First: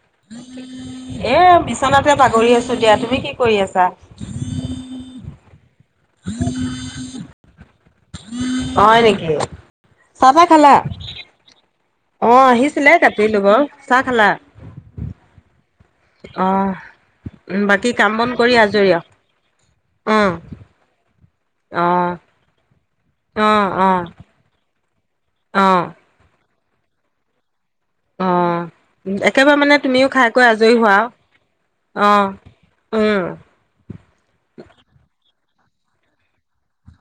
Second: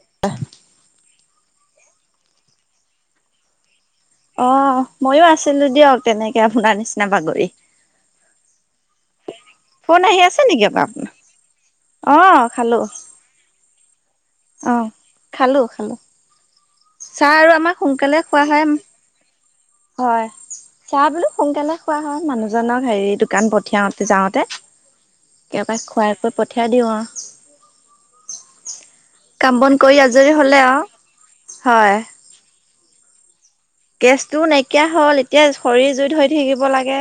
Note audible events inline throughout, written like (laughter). এ বিছনাতে পাগৰি আছো দিয়া, তুমি কি কৰি আছা? অ', মইয়ো আছিলো দিয়ক তেনেকে আপোনাৰ নিচিনা বাগৰি। হয় নেকি? ফোন আহি চাহ আছে তাহ নেকি খালা? আকৌ আপোনাৰ? অ অঁ, খালো। আহিছিলে কাটিলো বাৰু চাহ খালা? অহ, খালো। খালো অ', চাহ আৰু আমাক বাকী কাম সোনকালে বন খোৱা কৰি হয় আজৰি আৰু? অ হয়, চাহ বোলো সোনকালে অ খোৱা হয় মানুহজনক হেৰি অ দোকান অ পঠিয়াওতে যাওঁতে, অ তেওঁক আৰু খুৱাই কৰি প থিয়াই দিওঁ আৰু। অ', কাম একেবাৰে বন মানে কৰি তুমিও খাই কৈ হলে আজৰি আৰু হোৱা আও? হয় অহ, উম। গেছটোও নাইকিয়া হল, এতিয়া খৰীৰ জুইত ধৰি থাকিব লাগে।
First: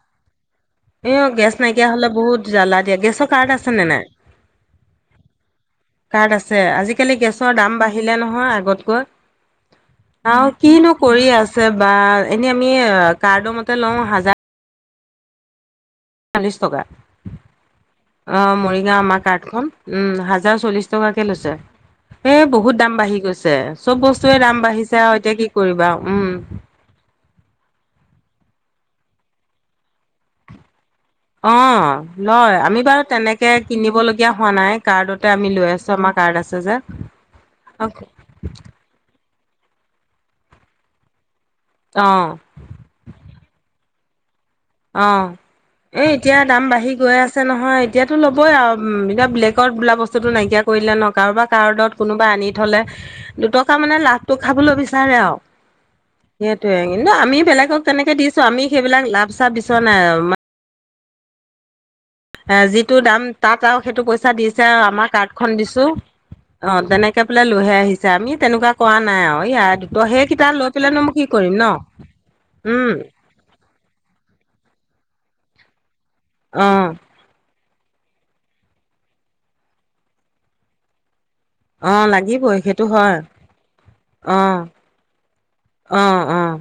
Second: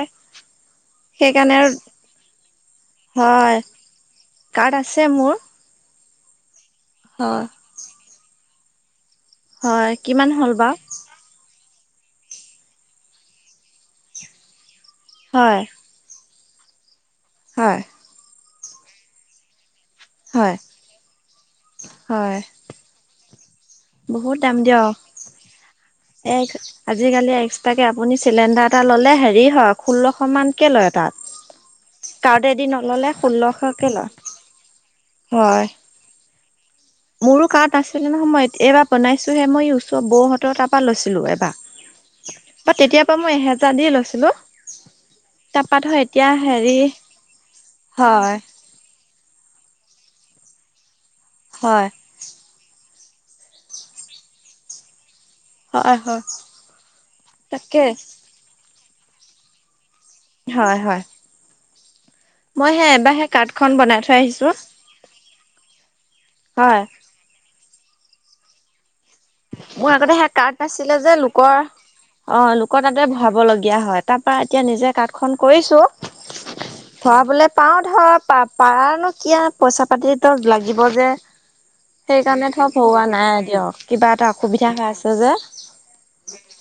এ অ', গেছ সেইকাৰণে আৰু নাইকিয়া হলে বহুত জ্বালা দিয়ে। গেছৰ হয় কাৰ্ড আছে নে নাই? কাৰ্ড আছে মোৰ। কাৰ্ড আছে! আজিকালি হয় গেছৰ দাম বাঢ়িলে নহয় আগতকৈ। হয় কিমান অহ, হ'ল বাৰু কিনো কৰি আছ ছে বা এনে আমি কাৰ্ড মতে লওঁ হাজাৰ হয়। চল্লিছ টকা। হয়। অ', মৰিগাঁও আমাৰ কাৰ্ডখন। উম, হয় হাজাৰ চল্লিশ টকাকে লৈছে। হয় এ বহুত দাম বাঢ়ি গৈছে। চব বস্তুৱে বহুত দাম দিয়ক বাঢ়িছে আৰু এতিয়া কি কৰিবা, উম। এক্সট্ৰাকৈ আপুনি চিলিণ্ডাৰ এটা ল'লে হেৰি হয় ষোল্লশমানকৈ লয়। তাত। অ', লয়। কাৰ্ডেদি আমি বাৰু নল'লে তেনেকে ষোল্লশকে কিনিব লয় লগীয়া হোৱা নাই কাৰ্ডতে আমি হয়। লৈ আছো আমাৰ কাৰ্ড আছে। যে মোৰো কাৰ্ড আছিলে নহয় এইবাৰ বনাইছোহে মই ওচৰৰ বৌহঁতৰ তাৰপ পৰা লৈছিলো এবাৰ। বা অ তেতিয়াৰ পৰা মই এহেজাৰ দিয়ে লৈছিলো। অহ। তাৰপা ধৰ এ এতিয়া দাম হেৰি বাঢ়ি গৈ আছে নহয় এতিয়াতো হয় ল'বই আৰু এতিয়া বেলেগত বোলা বস্তু বস্তুটো নাইকিয়া কৰিলে ন কাৰোবাৰ হয় কাৰ্ডত কোনোবাই আনি থলে দুটকা মানে লাভটো খাবলৈ বিচাৰে আৰু হয় হয় সেইটোয়ে কিন্তু আমি বেলেগক তাকে তেনেকে দিছো আমি সেইবিলাক লাভ চাপ হয় হয় মই সেই যিটো এবাৰ দাম সেই তাত কাৰ্ডখন আৰু বনাই সেইটো থৈ পইচা আহিছো দিছে আৰু আমাৰ কাৰ খুন্দিছো অ হয়। তেনেকে বোলে লৈহে আহিছে আমি তেনেকুৱা কোৱা নাই আৰু ইয় মোৰ দুত আগতে সেই কাৰ্ড কিতাপ লৈ পেল নাছিলে নো যে মই কি কৰিম লোকৰ ন অ লোকৰ উম তাতে ভৰাব লগীয়া হয় তাৰ পৰা এতিয়া নিজে কাঠ খন কৰিছো অহ। ভৰাবলে পাও ধৰা প পাৰনো কিয় পইচা পাতিতো লাগিব যে। অ সেইকাৰণে লাগিবই ধৰ সেইটো ভৰুৱা হয় নাই দিয়ক কিবা এটা অ অসুবিধা হৈ আছে যে। অ', অ',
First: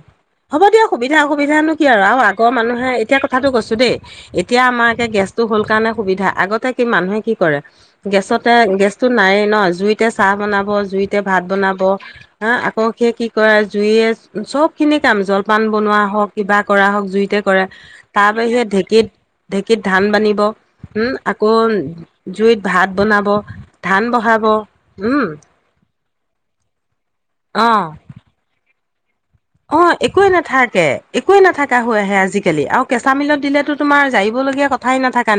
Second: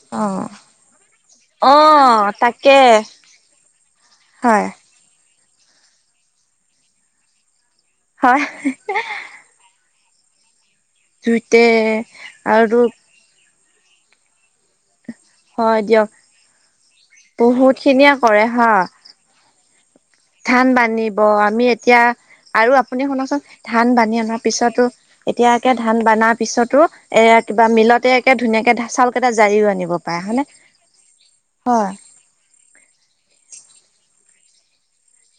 হ'ব দিয়া সুবিধা এতিয়া অসুবিধানো অ কি আৰু আগৰ তাকে মানুহে এতিয়া কথাটো কৈছো দেই এতিয়া হয় আমাৰে গেছ টো হল কাৰণে সুবিধা। আগতে কি মানুহে কি কৰে? হয় গেছতে, গেছটো নাইয়ে নহ, জুইত জুইতে চাহ বনাব জুইতে ভাত বনাব হা আৰু আকৌ সেই কি কৰে জুইয়ে চব খিনি কাম জলপান হয় বনোৱা দিয়ক হওক কিবা কৰা হওক জুইতে কৰে বহুত খিনিয়ে তাৰ কৰে বিে হা ঢেঁকীত ঢেঁকীত ধান বানিব ধান হম বান্ধিব আকৌ আমি এতিয়া জুইত আৰু ভাত আপুনি বনাব শুনকচোন ধান বান্ধি অনাৰ বহাব পিছতো উম এতিয়া একে ধান বনাৰ পিছতো এ কিবা অ মিলতেে ধুনীয়া কেচাল অ একোৱে নাথাকে একোৱয়ে নাথাককা হয়। হৈ আহে আজিকালি আৰু কেঁচা মিলত দিলেতো তোমাৰ যায়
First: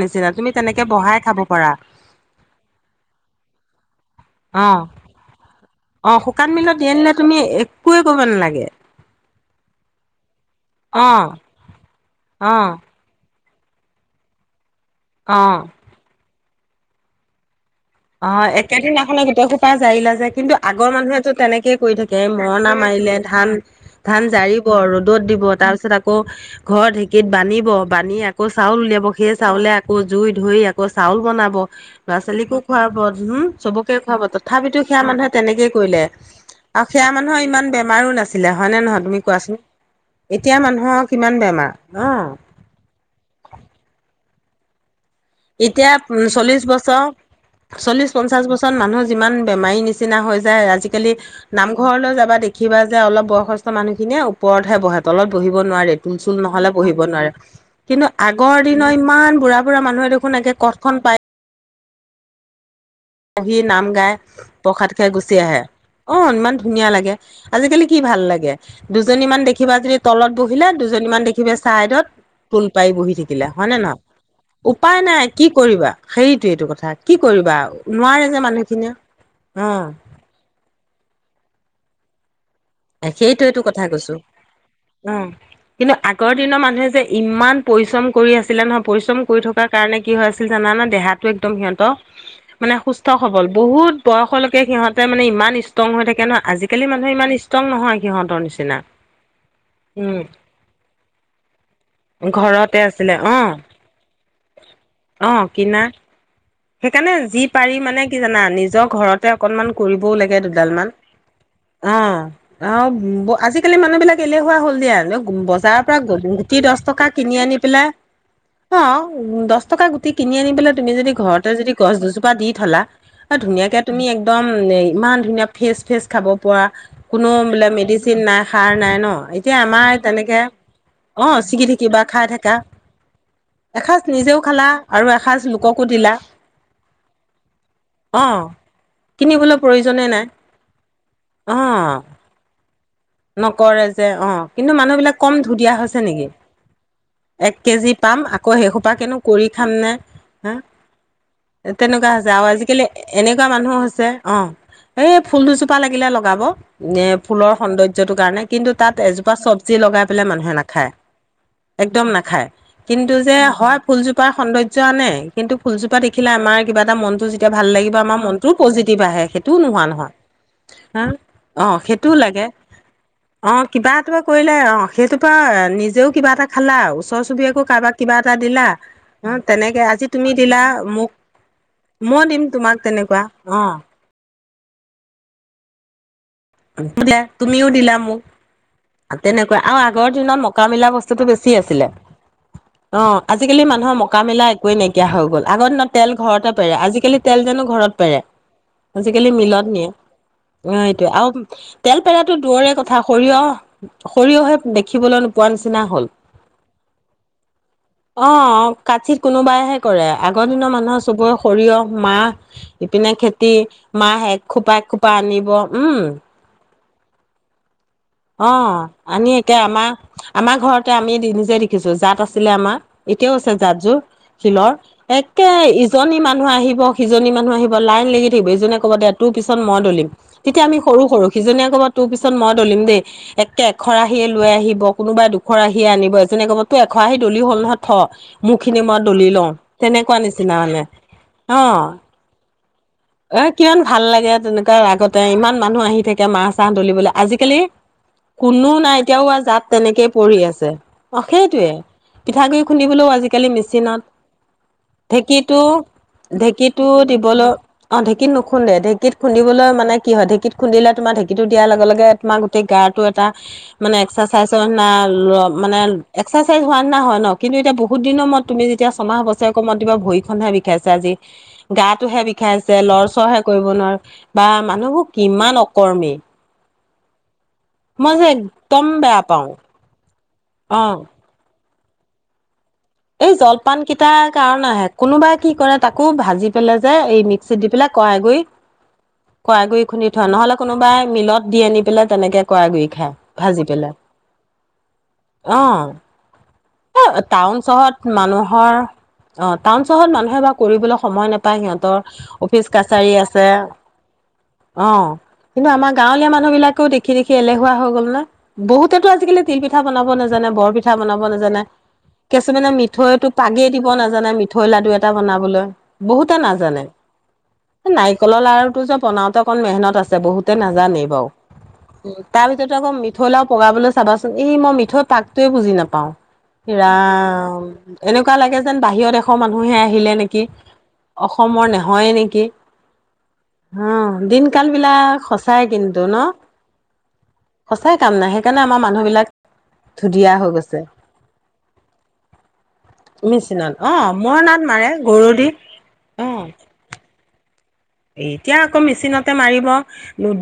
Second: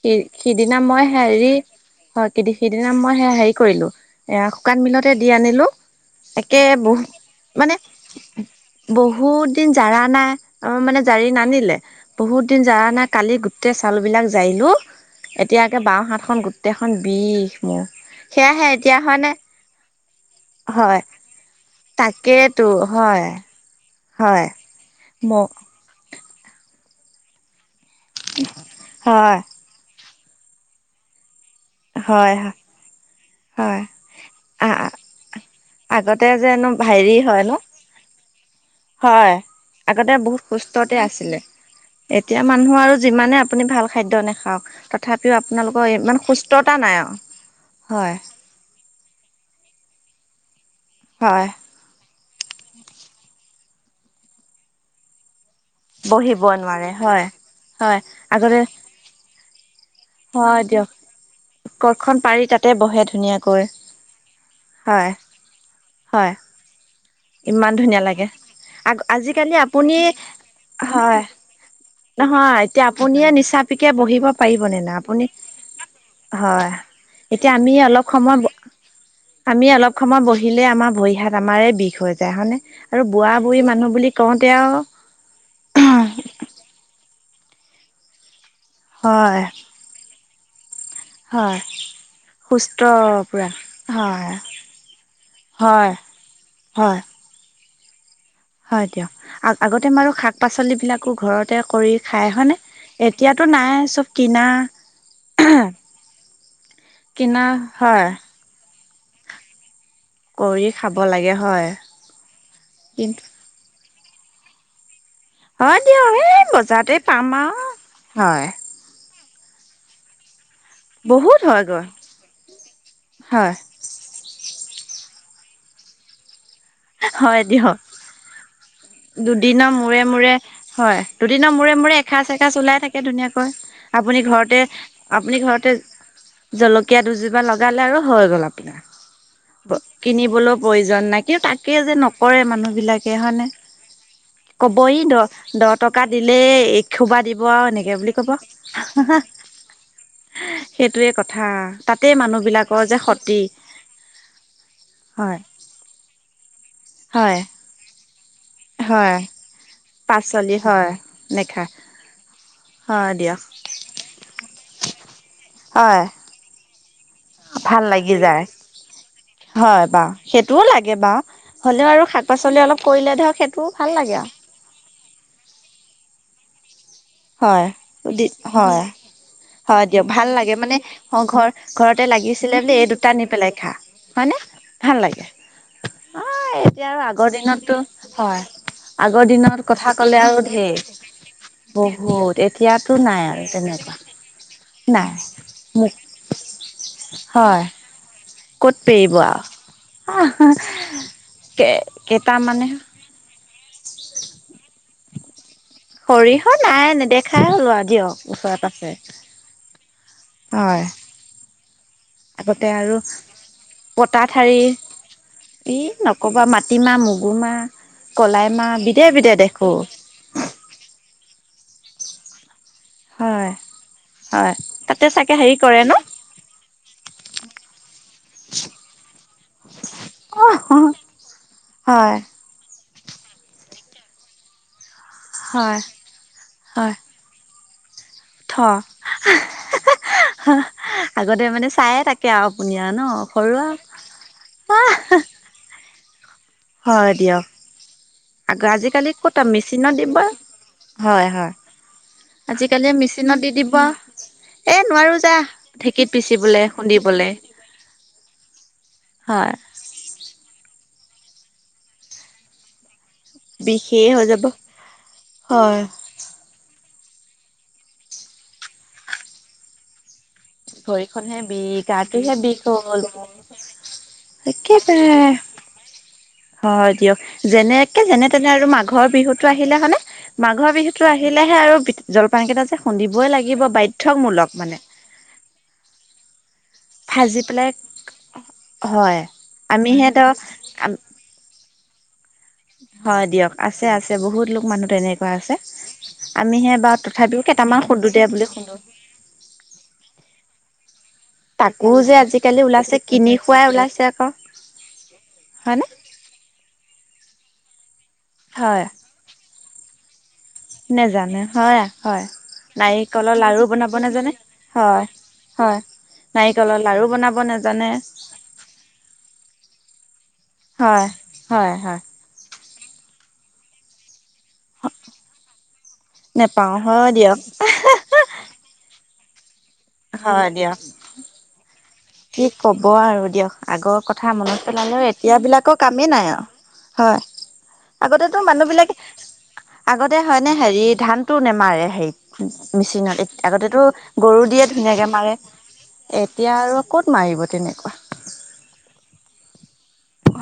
সে সিদিনা মই বহাই খাব হেৰি পাৰা হয় সিদিনা মই হেৰি কৰিলো এ অ শুকান মিলতে দি আনিলো অ শুকান একে মিলত দি বহু আনিলে তুমি মানে একোৱে কৰিব নালাগে বহুত দিন জৰাা নাই মানে অ জাৰি নানিলে বহুত অ দিন জৰা নাই কালি গো গোটেই চাউবিলাক যাৰিলোঁ অ এতিয়াকে বাওঁ হাতখন গোটেইখন বিষ মোৰ অ সেয়াহে এতিয়া একেদিনাখনে হয়নে গোটেই সোপা জাৰিলা যে কিন্তু আগৰ হয় মানুহেতটো তেনেকে কৰি থাকে তাকেইতো মৰণা মাৰি হয় ধান ধান হয় জাৰিব ৰ'দত ম দিব তাৰপিছত আকৌ ঘৰ ঢেঁকীত বান্ধিব বানি আকৌ চাউল উলিয়াব হয় সেই চাউলে আকৌ জুই ধুই আকৌ চাউল বনাব ল'ৰা হয় হয় ছোৱালীকো খুৱাব হম চবকে খুৱাব আ তথাপিতো সেয়া মানুহে তেনেকেই কৰিলে আগতে যেনো আৰু সেয়া হেৰি হয় মানুহৰ ন ইমান বেমাৰো নাছিলে হয় নে নহয় তুমি হয় কোৱাচোন আগতে বহুত এতিয়া মানুহৰ সুস্থতে কিমান আছিলে বেমাৰ অ এতিয়া মানুহ আৰু যিমানে আপুনি ভাল খাদ্য নেখায় তথাপিও আপোনালোকৰ ইমান ম সুস্থ আজিকালি হয় নামঘৰলৈ যাবা দেখিবা যে অলপ বয়সস্থ মানুহখিনিয়ে ওপৰত হে বহেত অলপ বহিব নোৱাৰে তুল চুল বহিব নহলে বহিব হয় নোৱাৰে হয় কিন্তু আগৰ আগতে দিনৰ ইমান বুঢা বুঢ়া মানুহ শুনকে কঠখন পায় কঠ খন পাৰি তাতে বহে পঢ়ি ধুনীয়াকৈ নাম গাই প্ৰসাদ খে হয় গুচি আহে আহ হয় ইমান ধুনীয়া লাগে ইমান আজিকালি কি ধুনীয়া ভাল লাগে আগ দুজনী মমান আজিকালি দেখিবা আপুনি যদি তলত বহিলে হয় দুজনীমান দেখিবা ছাইডত নহয় টোল এতিয়া পাৰি বহি আপুনিয়ে থাকিলে হয়নে নিচাপিকে নহ বহিব পাৰিব নে উপায় নাই আপুনি কি কৰিবা হেৰিটো এইটো হয়। কথা কি এতিয়া কৰিবা আমি আৰু অলপ সময় আমি অলপ সময় বহিলে আমাৰ ভৰি হাত আমাৰ বিষ হৈ যায় হয় ন সেইটোয়ো কথা কৈছো আৰু অ কিন্তু আগৰ দিনৰ মানুহে যে ইমান পৰিশ্ৰম কৰি আছে ছিলে নহয় পৰিশ্ৰম কৰি হয় থকাৰ কাৰণে কি হয় হৈ আছিল জানা না দেহাটো একদম হয় সিহঁত মানে সুস্থ সবল পুৰা। বহুত হয় বয়সলৈকে সিহঁতে মানে ইমান ষ্ট্ৰং হয় হৈ থাকে ন আজিকালি হয় মানুহে ইমান ষ্ট্ৰং নহয় সিহঁতৰ নিচিনা। হয় দিয়ক আগতে মাৰু উম। শাক পাচল বিিলাকো ঘৰতে কৰি খাই হয় ঘৰতে ন আছিলে অ', এতিয়াতো নাই চব কিনা অ', কিনা সেইকাৰণে কিনা যি পাৰি মানে হয় কি জানা নিজৰ ঘৰতে অকনমান কৰিবওঁ লাগে কৰি দুডালমান। খাব লাগে হয়। অ' কিন্তু আৰু আজিকালি মা মানুবিলাক এলেহুৱা হ'ল দিয়া। হয় বজাৰৰ পৰা দিয়ক এই গুটি দহ বজাৰতে টকা পাম কিনি আনি আৰু পেলাই। হয়। অ' উম দহ টকা গুটি কিনি আনি পেলাই তুমি যদি বহুত ঘৰত তে যদি হয়গৈ গছ দুজোপা দি থ'লা। হয় ধুনীয়াকে তুমি একদম, ইমান ধুনীয়া ফ্ৰেচ ফ্ৰেচ খাব পোৱা। কোনো হয় দিয়ক বোলে মেডিচিন নাই, সাৰ নাই ন? এতিয়া দুদিনৰ আমাৰ মূৰে মূৰে তেনেকে, হয় অ'। দুদিনৰ ছিগি মূৰে মূৰে থাকিবা খাই এসাঁজ থাকা এসাঁজ ওলাই থাকে ধুনীয়াকৈ। এসাঁজ আপুনি নিজেও ঘৰতে, খালা আৰু আপুনি এসাঁজ ঘৰতে লোককো দিলা জলকীয়া দুজোপা লগালে আৰু অ হৈ গ'ল আপোনাৰ কিনিবলৈ প্ৰয়োজনে নাই কিনিবলৈ প্ৰয়োজন নাই কিন্তু অ তাকে যে নকৰে মানুহ কি নকৰে যে অ কিন্তু মানুহ ই বিলাক দহ কম ধু দহ দিয়া হৈছে টকা নেকি দিলেই এসোপা দিব এক আৰু কেজি এনেকে বুলি পাম ক'ব আকৌ সেইসোপাাকনো কৰি খামনেে হা সেইটোৱে কথা তাতে তেনেকুৱা হৈছে মানুহ আৰু বিলাকৰ আজিকালি যে ক্ষতি এনেকুৱা মানুহ হৈছে অ এ হয় ফুল দুজোপা লাগিলে লগাব এ হয় ফুলৰ সৌন্দৰ্য কাৰণে কিন্তু তাত হয় এজোপা চব্জি লগাই পেলাই মানুহে পাচলি হয় নাখায় নেখায় একদম নাখায় হয় কিন্তু যে দিয়ক হয় ফুলজোপাৰ সৌন্দ্য আনে কিন্তু ফুলজোপা হয় দেখিলে আমাৰ কিবা এটা মন যেতিয়া ভাল লাগিব, লাগি আমাৰ যায়। মনটোও পজিটিভ আহে। সেইটোও নোহোৱা হয় বাৰু নহয়। সেইটোও লাগে হা বাৰু অ' হ'লেও আৰু সেইটোও শাক লাগে। পাচলি অলপ কৰিলে ধৰক অ' সেইটোও ভাল কিবা লাগে এটা আৰু কৰিলে, অ' সেইটোৰ পৰা নিজেও কিবা এটা খালা। ওচ ওচৰ চুবুৰীয়াকো হয় কাবাক কিবা এটা দিলা। হয় উম তেনেকে হয় আজি দিয়ক ভাল তুমি লাগে দিলা মানে মোক অ ঘৰ ঘৰতে মই দিম লাগিছিলে বোলে তোমাক এই দুটা তেনেকুৱা। নি পেলাই খা অ' হয়নে? ভাল লাগে। অ' এতিয়া আৰু দিয়া আগৰ তুমিও দিনতটো, দিলা মোক হয়। আগৰ তেনেকুৱা দিনত আৰু কথা আগৰ কলে আৰু দিনত মকা ঢেৰ। মিলা বস্তুটো বেছি আছিলে বহুত এতিয়াতো অ' নাই আৰু আজিকালি মানুহৰ তেনেকুৱা মকা মিলা একোৱেই নাইকিয়া নাই হৈ গ'ল। আগৰ দিনত মোক তেল ঘৰতে পেৰে, আজিকালি তেল যেন হয় ঘৰত পেৰে। ক'ত পেৰিব আজিকালি আৰু মিলত নিয়ে। আহ অ' এইটোয়ে আৰু তেলপেৰাতো কেইটামানে দূৰৰে কথা। সৰিয়হ, সৰিয়হে দেখিবলৈ নোপোৱা নিচিনা হ'ল। সৰিয়হ নাই নেদেখাই হ'লো আৰু দিয়ক ওচৰে অ' পাজৰে কাতচিৎ কোনোবাইহে কৰে। আগৰ দিনৰ হয় মানুহৰ চবৰে সৰিয়হ মাহ, আগতে আৰু ইপিনে খেতি পতা মাহ এক ঠাৰি খোপা, এক খোপা আনিব। ই উম। নকবা মাটিমাহ, মগুমাহ কলাই মাহ অ' বিধে আমি বিধে এতিয়া দেখো আমাৰ, আমাৰ ঘৰতে আমি নিজে দেখিছো। জাত আছিলে আমাৰ। এতিয়াও হয় আছে জাতযোৰ হয় শিলৰ। তাতে চাগে একে হেৰি কৰে ন ইজনী মানুহ আহিব, সিজনী মানুহ আহিব লাইন লাগি থাকিব। ইজনীয়ে ক'ব, দে তোৰ পিছত মই দলিম। অ তেতিয়া আমি সৰু সৰু। সিজনীয়ে ক'ব, তোৰ হয় পিছত মই দলিম দেই। একে এখৰাহিয়ে লৈ আহিব। কোনোবাই হয় দুখৰাহিয়ে আনিব। এজনীয়ে ক'ব, তোৰ হয় এখৰাহি দলি হ'ল নহ থ, থ মোৰ খিনি মই দলি লওঁ। তেনেকুৱা নিচিনা মানে। আগতে অ'। মানে চায়ে থাকে আৰু আপুনি আৰু ন অ' সৰুৱা কিমান ভাল লাগে তেনেকুৱা আগতে। ইমান মানুহ আহি থাকে। এতিয়া মাহ চাহ দলিবলৈ। হয় দিয়ক আজিকালি আগ কোনো নাই আজিকালি এতিয়া, সৌৱা ক'ত জাত মেচিনত তেনেকেই দিব পৰি আছে। অ' হয় হয় সেইটোয়ে। পিঠাগুড়ি আজিকালি খুন্দিবলৈও মেচিনত আজিকালি দি দিব মেচিনত এ নোৱাৰো যা ঢেঁকীটো, ঢেঁকীত পিচিবলে ঢেঁকীটো খুন্দিবলে দিবলৈ। অ' ঢেঁকীত নুখুন্দে। ঢেঁকীত খুন্দি হয় বলৈ মানে কি হয়। ঢেঁকীত খুন্দিলে তোমাৰ ঢেঁকিটো দিয়াৰ লগে লগে তোমাৰ গোটেই গা মানে বিষেই হৈ এক্চাইৰ যাব মানে হয় (unintelligible) হোৱা (unintelligible) নহয় ন? কিন্তু এতিয়া বহুত দিনৰ মূৰত তুমি যেতিয়া ছমাহ বছৰেকৰ মূৰত দিবা ভৰি বিষাইছে আজি। ভৰিখনহে বিষ গাতোহে গাটোহে বিষ বিষাইছে, হ'ল লৰ মোৰ চৰহে কৰিব নোৱাৰো। বা মানুহবোৰ কি একেবাৰে ইমান অকৰ্মী হয় দিয়ক। যেনেকে মই যেনে যে তেনে আৰু একদম মাঘৰ বেয়া পাওঁ বিহুতটো আহিলে মানে মাঘৰ অ বিহুটো আহিলেহে আৰু জলপান কেইটা যে খুন্দিবই এই লাগিব জলপান কেইটাৰ বাধ্যয়মূলক মানে কাৰণেহে। কোনোবাই কি কৰে তাকো ভাজি পেলাই যে এই মিক্সিত দি পেলাই, কড়াইগুড়ি হয় কড়াইগুৰি আমিহে খুন্দি ত থয়। নহ'লে কোনোবাই মিলত দি আনি পেলাই তেনেকে কৰাই গুৰি খায় হয় দিয়ক। ভাজি আছে পেলাই আছে বহুত লোক মানুহ তেনেকুৱা আছে। অ আমি হে বা তথাপিও টাউন কেইটামান চহৰত খুন্দো দে বুলি মানুহৰ খুন্দো। অ টাউন চহৰত মানুহে বা কৰিবলৈ সময় নাপায়। তাকো সিহঁতৰ যে আজিকালি অফিচ ওলাইছে কাছাৰী কিনি আছে খুৱাই ওলাইছে আকৌ অ কিন্তু হয়নে আমাৰ গাঁৱলীয়া মানুহ বিলাকে দেখি দেখি এলেহুৱা হৈ গ'ল না। হয় বহুতেটো আজিকালি তিলি পিঠা বনাব নাজানে, বৰ পিঠা বনাব নেজানে নাজানে। হয় হয় কিছুমানে মিঠৈতটো নাৰিকলৰ লাৰু পাগেই দিব বনাব নাজানে, মিঠৈ লাডু হয় এটা বনাবলৈ। হয় বহুতে না নাৰিকলৰ লাৰু বনাব নাজানে নাৰিকলৰ লাৰু তোৰ যে বনাওতে অকণ মেহনত আছে বহুতে হয় নাজানেই বাৰু। হয় হয় তাতে আকৌ আকৌ মিঠৈ লাৰু পগাবলৈ চাবাচোন। এই মই মিঠৈৰ পাকটোয়ে বুজি নাপাওঁ। নেপাওঁ হয় দিয়ক ৰাম। এনেকুৱা লাগে যেন বাহিৰৰ দেশৰ মানুহহে আহিলে নেকি? হয় দিয়ক অসমৰ নে কি কব আৰু দিয়ক। আগৰ অ' কথা দিন মনত কাল পেলালে বিলাক এতিয়া সঁচাই বিলাকৰ কিন্তু কামেই ন। নাই আৰু। হয়। সঁচাই কাম নাই আগতেতো সেইকাৰণে মানুহ আমাৰ বিলাকে, বিলাক আগতে ধুনীয়া হয় হৈ নে গৈছে। হেৰি ধানটো টো নেমাৰে হেৰিত মেচিনত। আগতেতো অ' গৰু মৰণাত দিয়ে ধুনীয়াকে গৰু মাৰে। দি অ'। এতিয়া আৰু ক'ত মাৰিব তেনেকৈ (unintelligible) এতিয়া আকৌ মেচিনতে মাৰিব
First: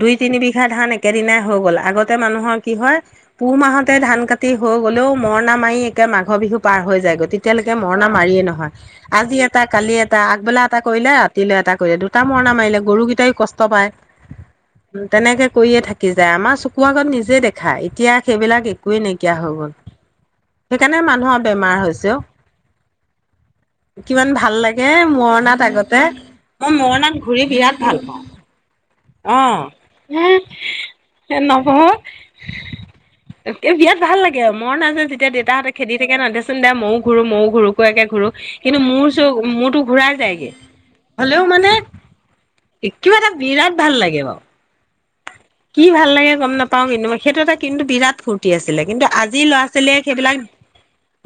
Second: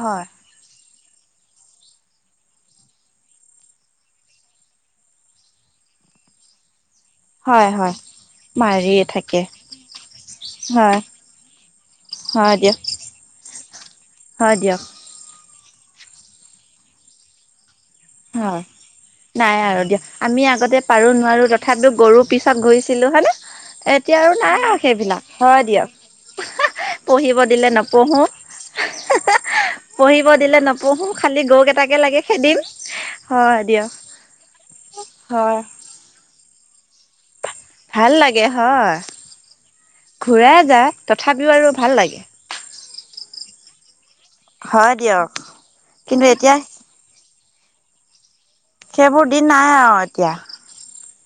দুই হয় তিনি বিঘা ধান এক একেদিনাই হৈ গ'ল। আগতে মানুহৰ কি হয় পুহ মাহতে ধান কাটি হৈ গলেও মৰণা মাৰি একে মাঘৰ বিহু পাৰ হৈ যায় গতিকে হয় লৈকে হয় মৰণা মাৰিয়ে নহয় মাৰিয়ে আজি থাকে এটা কালি এটা আগবেলা এটা হয় কৰিলে ৰাতি এটা কৰিলে মৰণা হয় দিয়ক মাৰিলে গৰুকেইটাই কষ্ট পায়। হয় দিয়ক তেনে তেনেকে কৰিয়ে থাকি যায়। আমাৰ চকু আগত নিজে দেখা এতিয়া হয় সেইবিলাক একোৱেই নাইকিয়া হৈ নাই গ'ল আৰু দিয়া। আমি আগতে সেইকাৰণে পাৰো মানুহৰ নোৱাৰো বেমাৰ তথাপো হৈছে অ গৰু পিছত গৈছে হয় ন? এতিয়া কিমান আৰু ভাল নাই আৰু লাগে সেইবিলাক। মৰণাত হয় আগতে মই মৰণাত পঢ়িব ঘূৰি দিলে বিৰাট ভাল নপঢ়ো পাওঁ অ পঢ়িব হে দিলে নপঢ়ো। খালি গৰুক এটাকে লাগে খেদিম। হয় দিয়ক বিৰাত ভাল লাগে আৰু মৰণা যেতিয়া হয় দেউতাহঁতে খেদি থাকে নহ, দেচোন দে ময়ও ঘূ ময়ো ঘূৰো ভাল লাগে কিন্তু হয় মোৰ চ মোৰতো ঘূৰাই যায়গে যায় হ'লেও তথাপিও আৰু মানে ভাল লাগে কিবা এটা বিৰাট ভাল লাগে বাৰু। হয়। দিয়ক কি ভাল কিন্তু লাগে গ'ম এতিয়া নাপাও কিন্তু মই সেইটো এটা কিন্তু বিৰাট ফু আছিলে। কিন্তু সেইবোৰ আজি দিন ল'ৰা নাই আৰু ছোৱালীয়ে এতিয়া সেইবিলাক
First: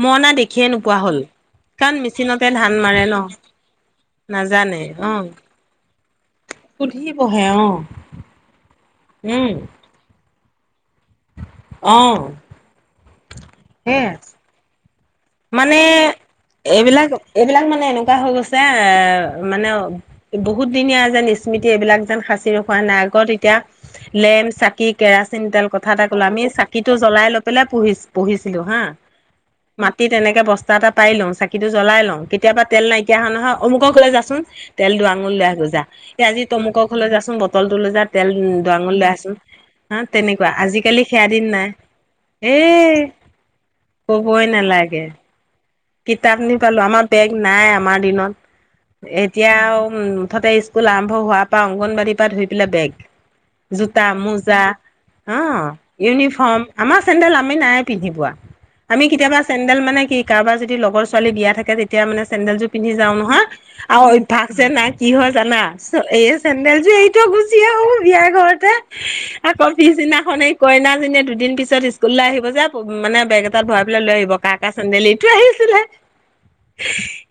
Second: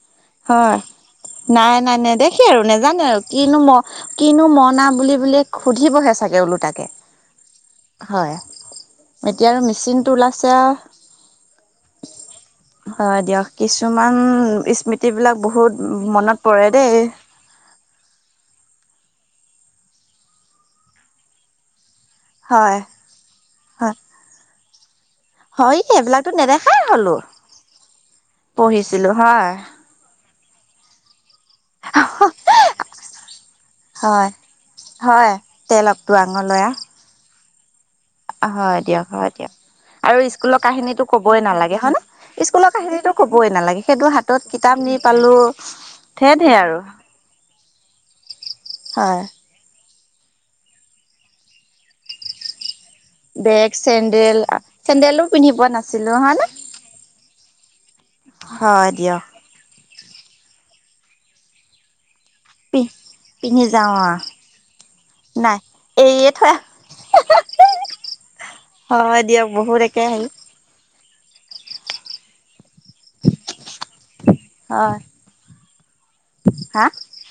মৰণা দেখিয়ে হয় নোপোৱা হ'ল। নাই নাই কাৰণ নাই মেচিনতে নেদেখে আৰু ধান মাৰে নোজানে ন আৰু কিনো ম কিনো নাজানে মৰণা অ বুলি বুললে সুধিবহে চাকে ওলো তাকে। সুধি পঢ়ে অ হয়। এতিয়া উম আৰু মেচিন টো ওলাইছে অ হয় দিয়ক। কিছুমান সেয়াই স্মৃতি মানে এইবিলাক এইবিলাক মানে এনেকুৱা হৈ গৈছে এ মানে বহুত দিনীয়া যেন স্মৃতি এইবিলাক সচি হয় ৰখা নাই। আগত এতিয়া হয় লেম, চাকি, কেৰাচিন তেল হয় কথা এটা কলো এইবিলাকতো আমি নেদেখাই চাকি হলো জলাই লৈ পেলাই পঢি বহিছিলো হা। পঢ়িছিলো হয়। তেনেকে বস্তা এটা পাই লওঁ চ কিন্তু জ্বলাই লওঁ। কেতিয়াবা তেল নাইকিয়া হয় নহয় অমুকৰ ঘৰলে হয় যাচোন, তেল দু হয় আঙুল লৈ আহ যা। তেল এই আজি অকটোৱাঙলয়া তমুক ঘৰলে যা চোন হয় দিয়ক, হয় দিয়ক হা আৰু তেনেকুৱা স্কুলৰ আজিকালি কাহিনীতো সেয়া কবই দিন নাই নালাগে। হয় নে? এ স্কুলৰ কাহিনীতো কবই নালাগে। সেইটো হাতত কবই কিতাপ নি নালাগে পালো ধেৰ কিতাপ নি ধেৰ আৰু পালো। আমাৰ বেগ নাই, আমাৰ দিনত। হয় এতিয়াও মুঠতে স্কুল আৰম্ভ হোৱাৰ পৰা অংগনবাড়ীৰ পৰা ধৰি পেলাই বেগ। বেগ জোতা, চেন্দেল মোজা চেন্দেলো অ পিন্ধি পোৱা নাছিলো হয়নে ইউনিফৰ্ম। আমাৰ চেন্দেল আমি নাই পিন্ধি। হয় আমি দিয়ক কেতিয়াবা চেডেল মানে কি কাৰোবাৰ যদি লগৰ ছোৱালী দিয়া থাকে, তেতিয়া মানে চেন্দেল যোৰ পি পিন্ধি যাও নহয় পিন্ধি যাওঁ আৰু অভাস যে নাই কি হয় নাই জানা? এই এয়ে থৈ চেন্দেল যোৰ এৰি গুি আহও বিয়াৰ ঘৰতে হয় দিয়ক আৰু বহুত একে হেৰি কফিচিনাখন স কইনা চ। দুদিন পিছত স্কুললৈ আহিব যে মানে বেগ এটাত ভৰাই পেলাই লৈ আহিব কা কা হয় চেন্দেলি এইটো আহি। হা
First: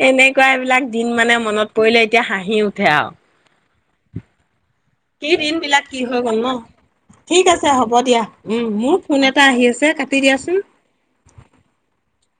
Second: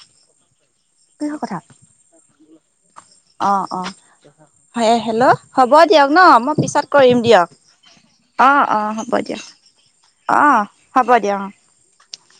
এনেকুৱা এইবিলাক দিন মানে মনত পৰিলে এতিয়া হাঁহি উঠে আৰু। অ অ। কি হেল্ল' দিন হ'ব বিলাক কি দিয়ক হৈ ন গ'ল মই পিছত কৰিম ঠিক দিয়ক আছে হ'ব দিয়া অঁ উম অঁ মোৰ হ'ব ফোন এটা দিয়ক। আহি আছে কাটি অ দিয়াচোন হ'ব দিয়া। (inaudible)